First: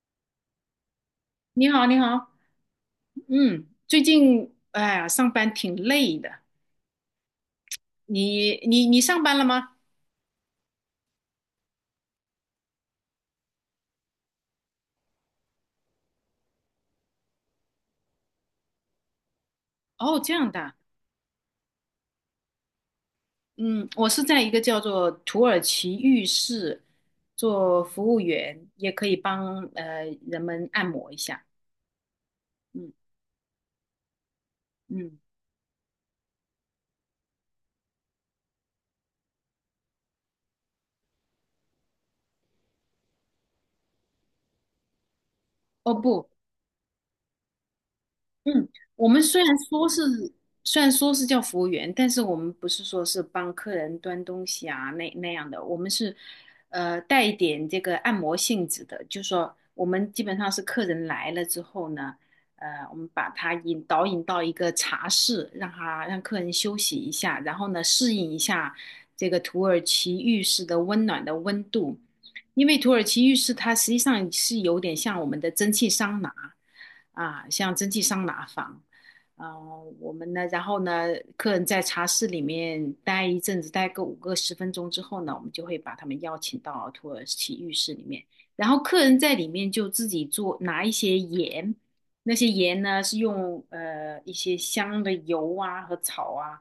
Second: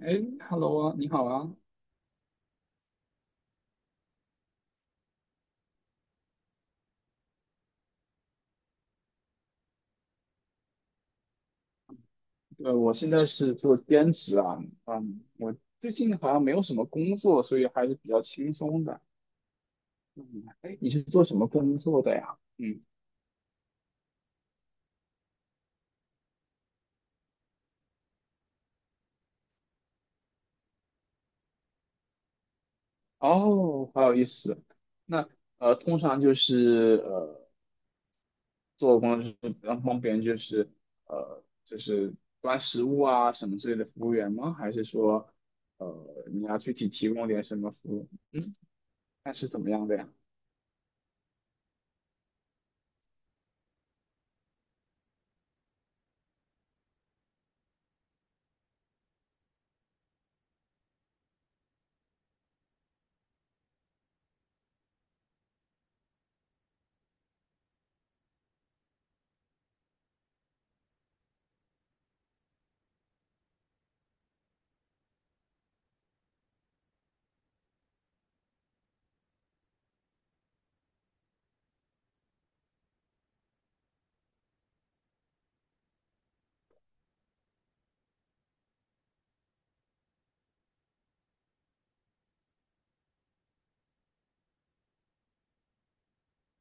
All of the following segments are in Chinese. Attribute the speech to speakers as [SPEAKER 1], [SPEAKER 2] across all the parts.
[SPEAKER 1] 哎，Hello 啊，你好啊。
[SPEAKER 2] 你好，你好，嗯，最近哎呀，上班挺累的。你上班了吗？
[SPEAKER 1] 我现在是做兼职啊，嗯，我最近好像没有什么工作，所以还是比较轻松的。
[SPEAKER 2] 哦，
[SPEAKER 1] 嗯，
[SPEAKER 2] 这样的，
[SPEAKER 1] 哎，你是做什么工作的呀？嗯，
[SPEAKER 2] 嗯，我是在一个叫做土耳其浴室做服务员，也可以帮人们按摩一下。嗯
[SPEAKER 1] 哦，好有意思。
[SPEAKER 2] 嗯，
[SPEAKER 1] 那呃，通常就是呃，做工作就是帮别人，就是端食物啊什么之类的服务员吗？还是说
[SPEAKER 2] 哦
[SPEAKER 1] 呃，
[SPEAKER 2] 不，
[SPEAKER 1] 你要具体提供点什么服务？
[SPEAKER 2] 嗯，我们
[SPEAKER 1] 那
[SPEAKER 2] 虽然
[SPEAKER 1] 是怎么样
[SPEAKER 2] 说
[SPEAKER 1] 的
[SPEAKER 2] 是
[SPEAKER 1] 呀？
[SPEAKER 2] 虽然说是叫服务员，但是我们不是说是帮客人端东西啊那样的，我们是带一点这个按摩性质的，就是说我们基本上是客人来了之后呢，我们把他引到一个茶室，让客人休息一下，然后呢适应一下这个土耳其浴室的温暖的温度，因为土耳其浴室它实际上是有点像我们的蒸汽桑拿。啊，像蒸汽桑拿房，啊，我们呢，然后呢，客人在茶室里面待一阵子，待个五个十分钟之后呢，我们就会把他们邀请到土耳其浴室里面，然后客人在里面就自己做，拿一些盐，那些盐呢是用一些香的油啊和草啊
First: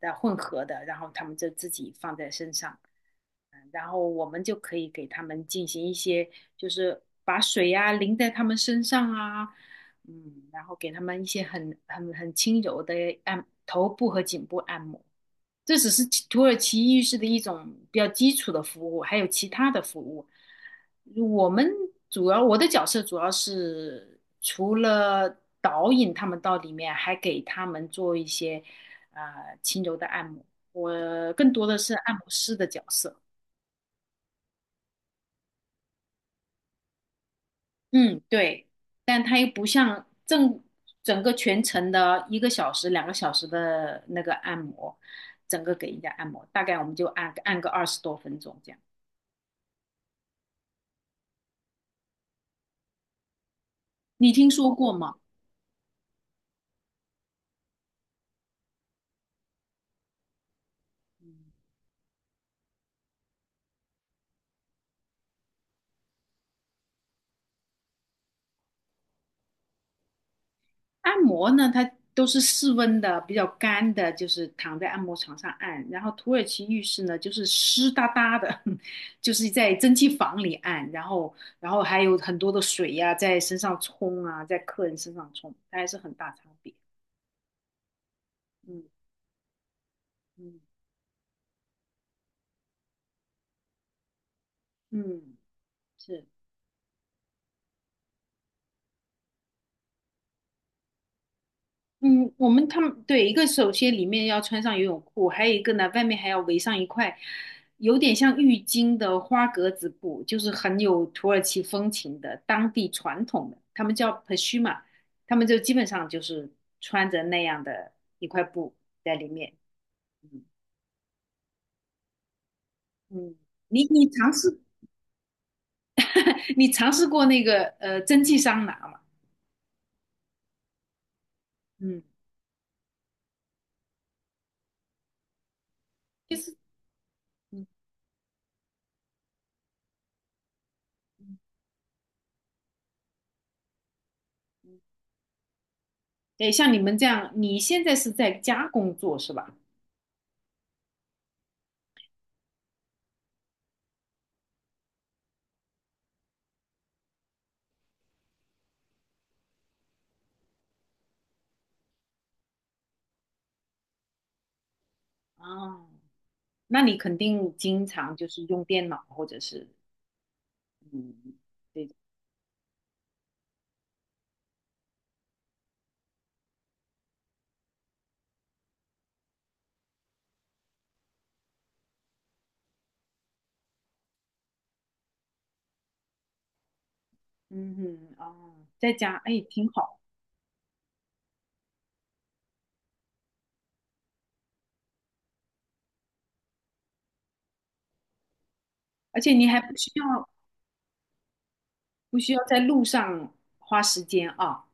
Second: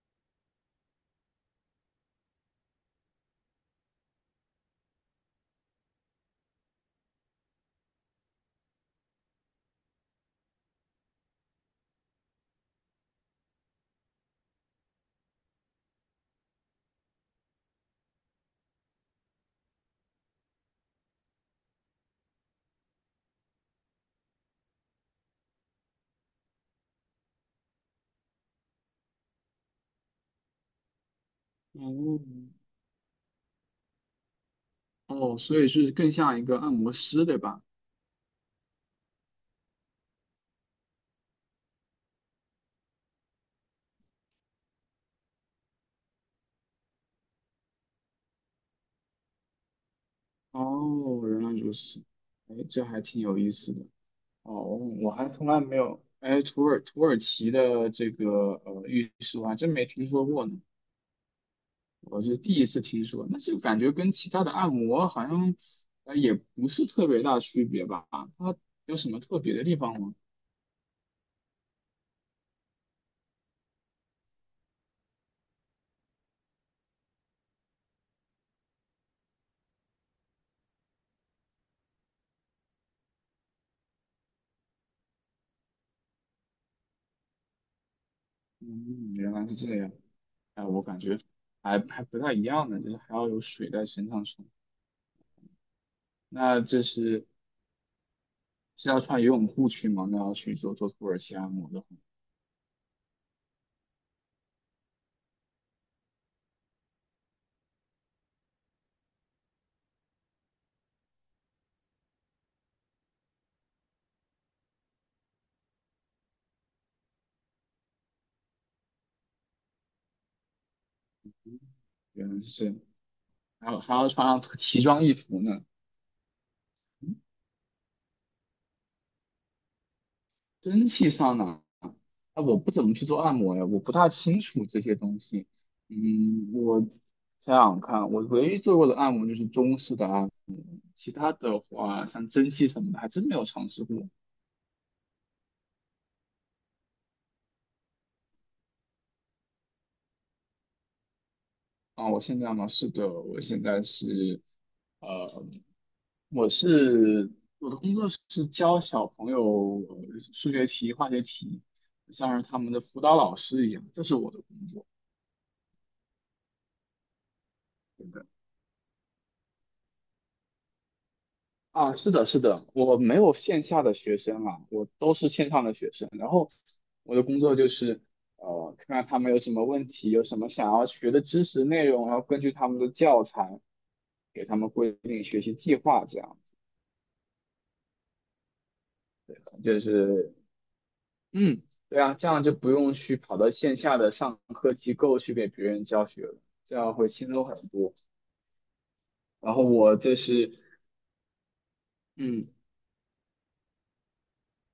[SPEAKER 2] 的混合的，然后他们就自己放在身上。然后我们就可以给他们进行一些，就是把水呀、淋在他们身上啊，嗯，然后给他们一些很轻柔的按头部和颈部按摩。这只是其土耳其浴室的一种比较基础的服务，还有其他的服务。我们我的角色主要是除了导引他们到里面，还给他们做一些呃轻柔的按摩。我更多的是按摩
[SPEAKER 1] 嗯。
[SPEAKER 2] 师的角色。
[SPEAKER 1] 哦，所以是更像一个按摩师，对吧？
[SPEAKER 2] 嗯，对，但它又不像整个全程的1个小时、2个小时的那个按摩，整个给人家按摩，大概我们就按个二十多分钟这样。
[SPEAKER 1] 哦，原来如此，哎，这还挺有意思的。
[SPEAKER 2] 你听
[SPEAKER 1] 哦，
[SPEAKER 2] 说过
[SPEAKER 1] 我
[SPEAKER 2] 吗？
[SPEAKER 1] 还从来没有，哎，土耳其的这个浴室我还真没听说过呢，我是第一次听说。那就感觉跟其他的按摩好像，呃，也不是特别大区别吧？它有什么特别的地方吗？
[SPEAKER 2] 按摩呢，它都是室温的，比较干的，就是躺在按摩床上按。然后土耳其浴室呢，就是湿哒哒的，就是在蒸汽房里按，然后还有很多的水呀、在身上冲啊，在客人身上冲，它还是很大差别。嗯
[SPEAKER 1] 嗯，原来是这样。
[SPEAKER 2] 嗯。
[SPEAKER 1] 哎，我感觉还不太一样呢，就是还要有水在身上冲。
[SPEAKER 2] 嗯，是，
[SPEAKER 1] 那这是是要穿游泳裤去吗？那要去做土耳其按摩的话，
[SPEAKER 2] 嗯，我们他们对一个首先里面要穿上游泳裤，还有一个呢，外面还要围上一块有点像浴巾的花格子布，就是很有土耳其风情的当地传统的，他们叫 pashma，他们就基本上就是穿着那样的一块布在里面。嗯
[SPEAKER 1] 原来是，
[SPEAKER 2] 嗯，
[SPEAKER 1] 还有
[SPEAKER 2] 你
[SPEAKER 1] 还要
[SPEAKER 2] 你
[SPEAKER 1] 穿
[SPEAKER 2] 尝
[SPEAKER 1] 上
[SPEAKER 2] 试
[SPEAKER 1] 奇装异服呢。
[SPEAKER 2] 你尝试
[SPEAKER 1] 嗯
[SPEAKER 2] 过那个蒸汽桑拿吗？
[SPEAKER 1] 蒸汽上拿，
[SPEAKER 2] 嗯，
[SPEAKER 1] 啊，我不怎么去做按摩呀，我不大清楚这些东西。
[SPEAKER 2] 就
[SPEAKER 1] 嗯，
[SPEAKER 2] 是
[SPEAKER 1] 我想
[SPEAKER 2] 嗯，
[SPEAKER 1] 想看，我唯一做过的按摩就是中式的按摩，其他的话像蒸汽什么的还真没有尝试过。
[SPEAKER 2] 对，像你们这样，你现在是在家工作是吧？
[SPEAKER 1] 啊，我现在吗？是的，我现在是，呃，我是我的工作是教小朋友数学题、化学题，像是他们的辅导老师一样，这是我的工作。
[SPEAKER 2] 哦，那你肯定经
[SPEAKER 1] 对
[SPEAKER 2] 常
[SPEAKER 1] 的。
[SPEAKER 2] 就是用电脑或者是嗯，对的，
[SPEAKER 1] 啊，是的，是的，我没有线下的学生啊，我都是线上的学生。然后我的工作就是，呃，看看他们有什么问题，有什么想要学的知识内容，然后根据他们的教材，给他们规定学习计划，这样
[SPEAKER 2] 嗯哼，哦，在家，
[SPEAKER 1] 子，
[SPEAKER 2] 哎，挺
[SPEAKER 1] 就
[SPEAKER 2] 好，
[SPEAKER 1] 是。嗯，对啊，这样就不用去跑到线下的上课机构去给别人教学了，这样会轻松很多。
[SPEAKER 2] 而且你
[SPEAKER 1] 然
[SPEAKER 2] 还
[SPEAKER 1] 后我这是，
[SPEAKER 2] 不需要
[SPEAKER 1] 嗯，
[SPEAKER 2] 在路上花时间啊，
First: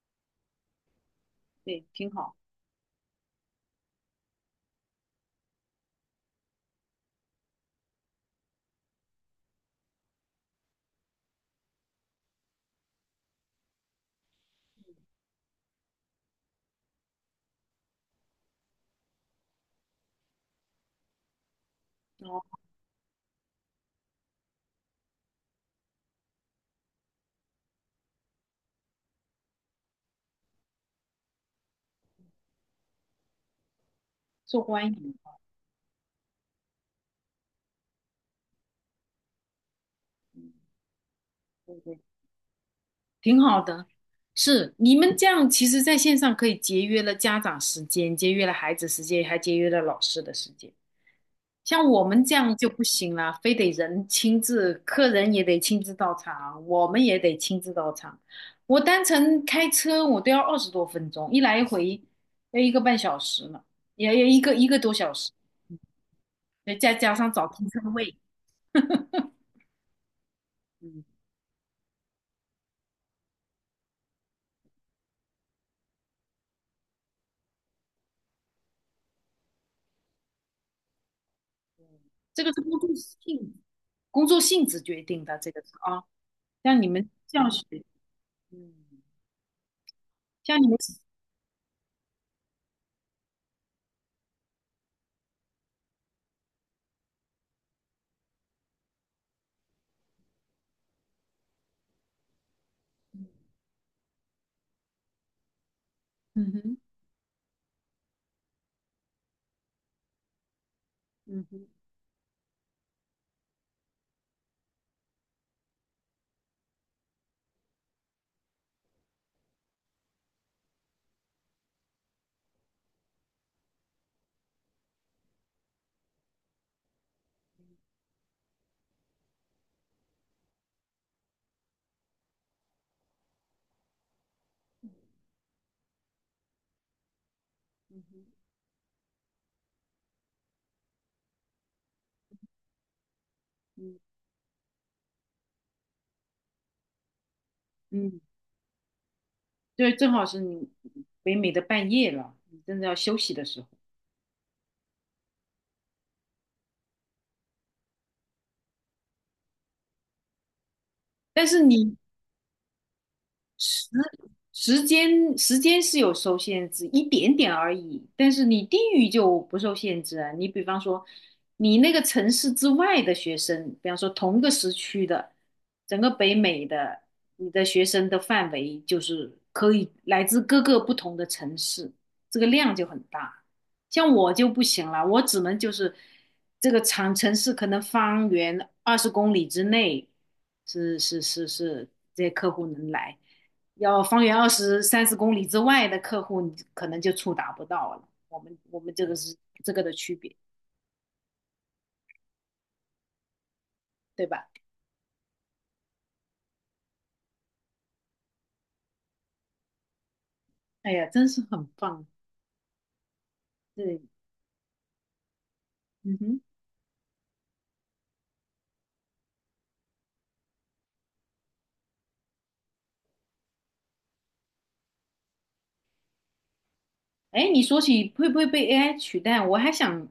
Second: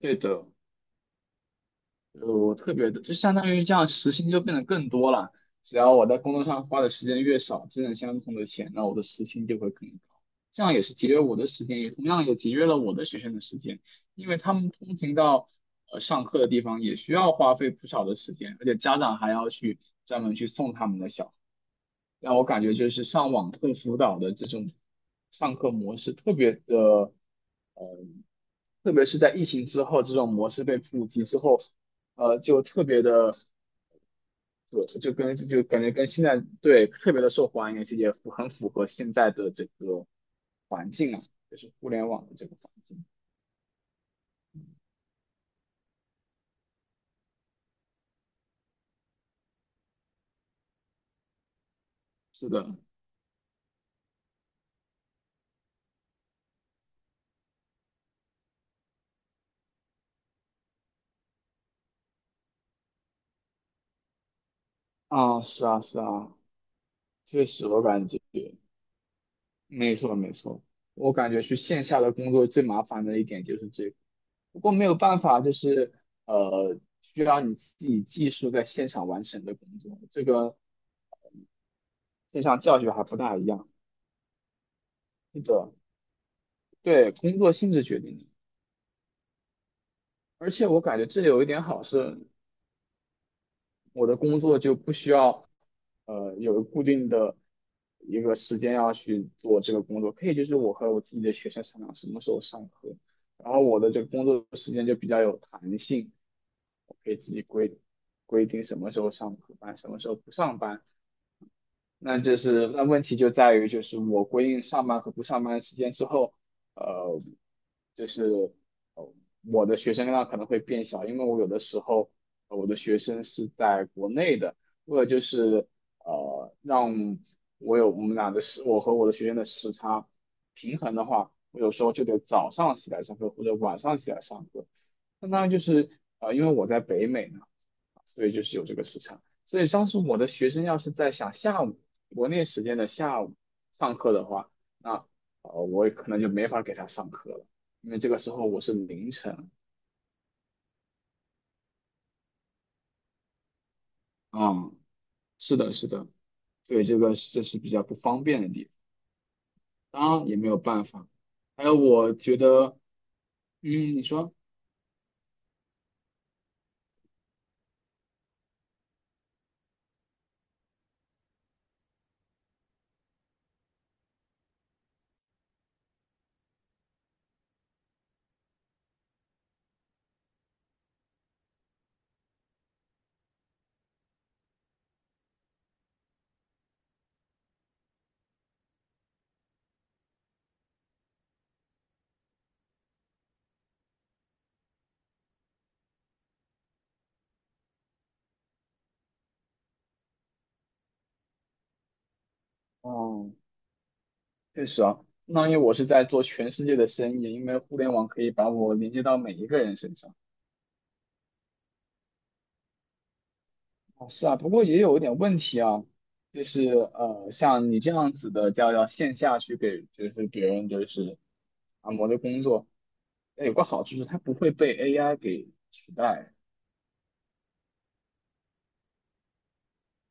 [SPEAKER 1] 对的，
[SPEAKER 2] 对，挺好，
[SPEAKER 1] 我特别的，就相当于这样时薪就变得更多了。只要我在工作上花的时间越少，挣的相同的钱，那我的时薪就会更高。这样也是节约我的时间，也同样也节约了我的学生的时间，因为他们通勤到上课的地方也需要花费不少的时间，而且家长还要去专门去送他们的小。让
[SPEAKER 2] 哦，
[SPEAKER 1] 我感觉就是上网课辅导的这种上课模式特别的，特别是在疫情之后，这种模式被普及之后，呃，就特别的，
[SPEAKER 2] 受
[SPEAKER 1] 呃
[SPEAKER 2] 欢
[SPEAKER 1] 就
[SPEAKER 2] 迎，
[SPEAKER 1] 跟就感觉跟现在对特别的受欢迎，而且也很符合现在的这个
[SPEAKER 2] 嗯，
[SPEAKER 1] 环境啊，就是
[SPEAKER 2] 对
[SPEAKER 1] 互
[SPEAKER 2] 对，
[SPEAKER 1] 联网的这个环境。
[SPEAKER 2] 挺好的。是，你们这样其实在线上可以节约了家长时间，节约了孩子时间，还节约了老师的时间。像我们这
[SPEAKER 1] 是
[SPEAKER 2] 样就
[SPEAKER 1] 的，
[SPEAKER 2] 不行了，非得人亲自，客人也得亲自到场，我们也得亲自到场。我单程开车我都要二十多分钟，一来一回要1个半小时呢，也要1个多小时，
[SPEAKER 1] 啊，是啊，是啊，
[SPEAKER 2] 再加上
[SPEAKER 1] 确
[SPEAKER 2] 找停
[SPEAKER 1] 实
[SPEAKER 2] 车
[SPEAKER 1] 我感
[SPEAKER 2] 位，
[SPEAKER 1] 觉。没错，没错，
[SPEAKER 2] 嗯，
[SPEAKER 1] 我感觉去线下的工作最麻烦的一点就是这个，不过没有办法，就是呃，需要你自己技术在现场完成的工作，这个
[SPEAKER 2] 这
[SPEAKER 1] 线
[SPEAKER 2] 个是
[SPEAKER 1] 上教学还不大一样。
[SPEAKER 2] 工作性质决定的，
[SPEAKER 1] 是
[SPEAKER 2] 这个是
[SPEAKER 1] 的，
[SPEAKER 2] 啊，像你们
[SPEAKER 1] 对，工
[SPEAKER 2] 教
[SPEAKER 1] 作
[SPEAKER 2] 学，
[SPEAKER 1] 性质决定的，
[SPEAKER 2] 嗯，
[SPEAKER 1] 而
[SPEAKER 2] 像你
[SPEAKER 1] 且
[SPEAKER 2] 们，
[SPEAKER 1] 我感觉这里有一点好是。我的工作就不需要，呃，有固定的一个时间要去做这个工作，可以就是我和我自己的学生商量什么时候上课，然后我的这个工作时间就比较有弹性，
[SPEAKER 2] 嗯哼，
[SPEAKER 1] 我可以自己规规定什么时候上课班，什么时候不上班，
[SPEAKER 2] 嗯哼，
[SPEAKER 1] 那就是那问题就在于，就是我规定上班和不上班的时间之后，呃，就是呃我的学生量可能会变小，因为我有的时候我的学生是在国内的，为了就是呃让我有我们俩的时，我和我的学生的时差平衡的话，我有时候就得早上起来上课或者晚上起来上课。相当于就是因为我在北美嘛。
[SPEAKER 2] 嗯
[SPEAKER 1] 所
[SPEAKER 2] 哼，
[SPEAKER 1] 以就是有这个时差。所以当时我的学生要是在想下午国内时间的下午
[SPEAKER 2] 嗯
[SPEAKER 1] 上课
[SPEAKER 2] 嗯。
[SPEAKER 1] 的话，那我可能就没法给他上课了，因为这个
[SPEAKER 2] 嗯
[SPEAKER 1] 时候我是凌晨。
[SPEAKER 2] 对，正好是你北美的半夜了，你真的要休息的时候。
[SPEAKER 1] 嗯，是的，是的，对，这个这是比较不方便的地方，当然也没有办法。
[SPEAKER 2] 但是
[SPEAKER 1] 还有
[SPEAKER 2] 你
[SPEAKER 1] 我觉得，嗯，
[SPEAKER 2] 时
[SPEAKER 1] 你说，
[SPEAKER 2] 时间是有受限制，一点点而已。但是你地域就不受限制啊。你比方说，你那个城市之外的学生，比方说同个时区的，整个北美的，你的学生的范围就是可以来自各个不同的城市，这个量就很大。像我就不行了，我只能就是这个长城市可能方圆20公里之内是这些客户能来。要方圆二十三十公里之外的客户，你可能就触达不到了。我们这个是这个的区别，
[SPEAKER 1] 哦，
[SPEAKER 2] 对吧？
[SPEAKER 1] 确实啊，相当于我是在做全世界的生意，因为互联网可以把我连接到每一个人身上。
[SPEAKER 2] 哎呀，真是很棒。对，
[SPEAKER 1] 哦是啊，不过也有一点问题啊，
[SPEAKER 2] 嗯哼。
[SPEAKER 1] 就是呃，像你这样子的，叫要线下去给就是别人就是按摩的工作，那有个好处是它不会被 AI 给取代。
[SPEAKER 2] 哎，你说起会不会被 AI 取代，我还想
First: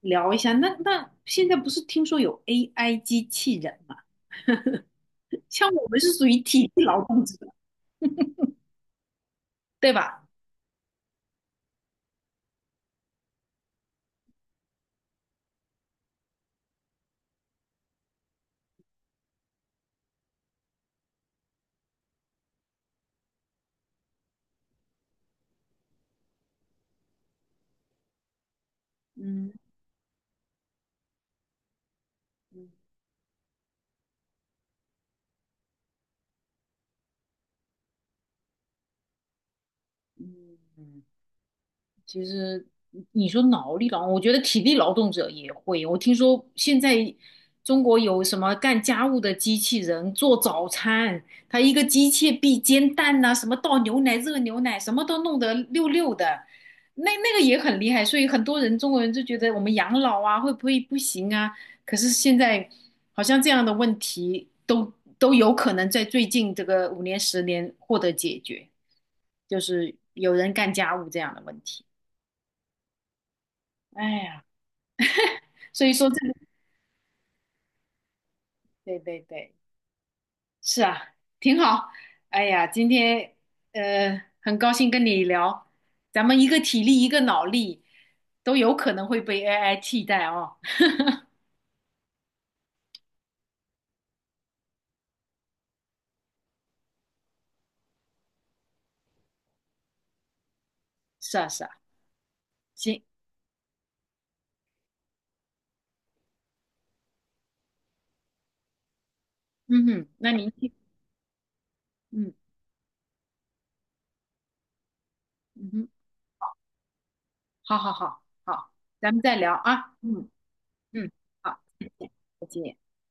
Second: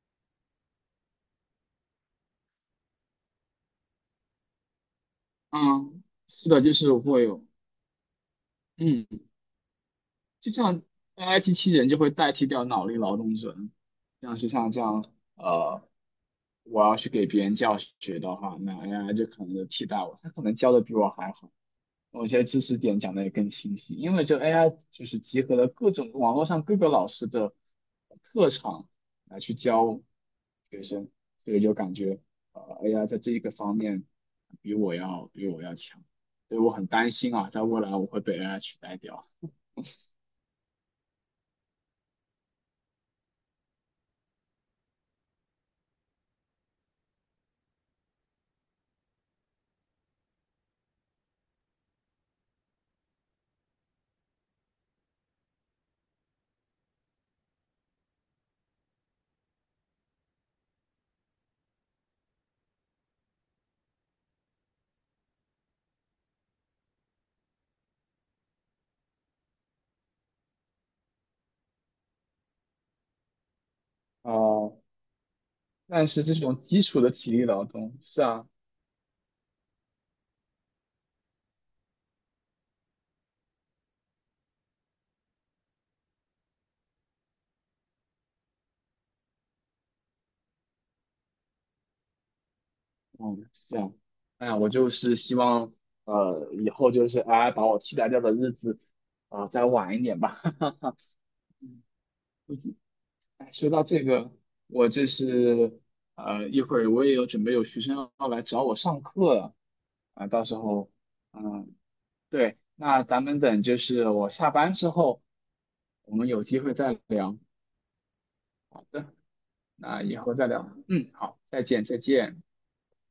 [SPEAKER 2] 聊一下。那现在不是听说有 AI 机器人嘛？像我们
[SPEAKER 1] 嗯，
[SPEAKER 2] 是属于
[SPEAKER 1] 是的，
[SPEAKER 2] 体
[SPEAKER 1] 就
[SPEAKER 2] 力
[SPEAKER 1] 是
[SPEAKER 2] 劳动
[SPEAKER 1] 会
[SPEAKER 2] 者，
[SPEAKER 1] 有，嗯，
[SPEAKER 2] 对吧？
[SPEAKER 1] 就像 AI 机器人就会代替掉脑力劳动者，像是像这样，呃，我要去给别人教学的话，那 AI 就可能就替代我，它可能教的比我还好。某些知识点讲的也更清晰，因为这 AI 就是集合了各种网络上各个老师的特长来
[SPEAKER 2] 嗯
[SPEAKER 1] 去教学生，所以就感觉
[SPEAKER 2] 嗯
[SPEAKER 1] AI 在这一个方面比我要强，所以我很担心啊，在未来我会被 AI 取代掉。
[SPEAKER 2] 嗯。其实你说脑力劳动，我觉得体力劳动者也会。我听说现在中国有什么干家务的机器人做早餐，它一个机械臂煎蛋呐、什么倒牛奶、热牛奶，什么都弄得溜溜的，那个也很厉害。所以很多人中国人就觉得我们养老啊会不会不行啊？可是现在好像这样的问题都有可能在最近这个五年十年获得解决，就是有人干家务这样的问题。哎呀，
[SPEAKER 1] 呃，
[SPEAKER 2] 所以
[SPEAKER 1] 但
[SPEAKER 2] 说这
[SPEAKER 1] 是这
[SPEAKER 2] 个，
[SPEAKER 1] 种基础的体力劳动，是啊，
[SPEAKER 2] 对对对，是啊，挺好。哎呀，今天很高兴跟你聊，咱们一个体力，一个脑力，都有可能会被 AI 替代哦。
[SPEAKER 1] 嗯，是啊，哎呀，我就是希望以后就是 AI 把我替代掉的日子啊，再晚一点吧。
[SPEAKER 2] 是啊，是啊，行，
[SPEAKER 1] 哎说到这个，我这是呃，一会儿我也有准备有学生要来找我上课了
[SPEAKER 2] 嗯哼，
[SPEAKER 1] 啊，
[SPEAKER 2] 那
[SPEAKER 1] 到
[SPEAKER 2] 您
[SPEAKER 1] 时
[SPEAKER 2] 去，
[SPEAKER 1] 候，嗯，
[SPEAKER 2] 嗯
[SPEAKER 1] 对，那咱们等就是我下班之后，
[SPEAKER 2] 嗯哼，
[SPEAKER 1] 我们有机会再聊，
[SPEAKER 2] 好好好好，咱们再聊啊，
[SPEAKER 1] 那以
[SPEAKER 2] 嗯
[SPEAKER 1] 后再聊，嗯，
[SPEAKER 2] 嗯，
[SPEAKER 1] 好，
[SPEAKER 2] 好，
[SPEAKER 1] 再见，
[SPEAKER 2] 再
[SPEAKER 1] 再
[SPEAKER 2] 见。
[SPEAKER 1] 见。
[SPEAKER 2] 再见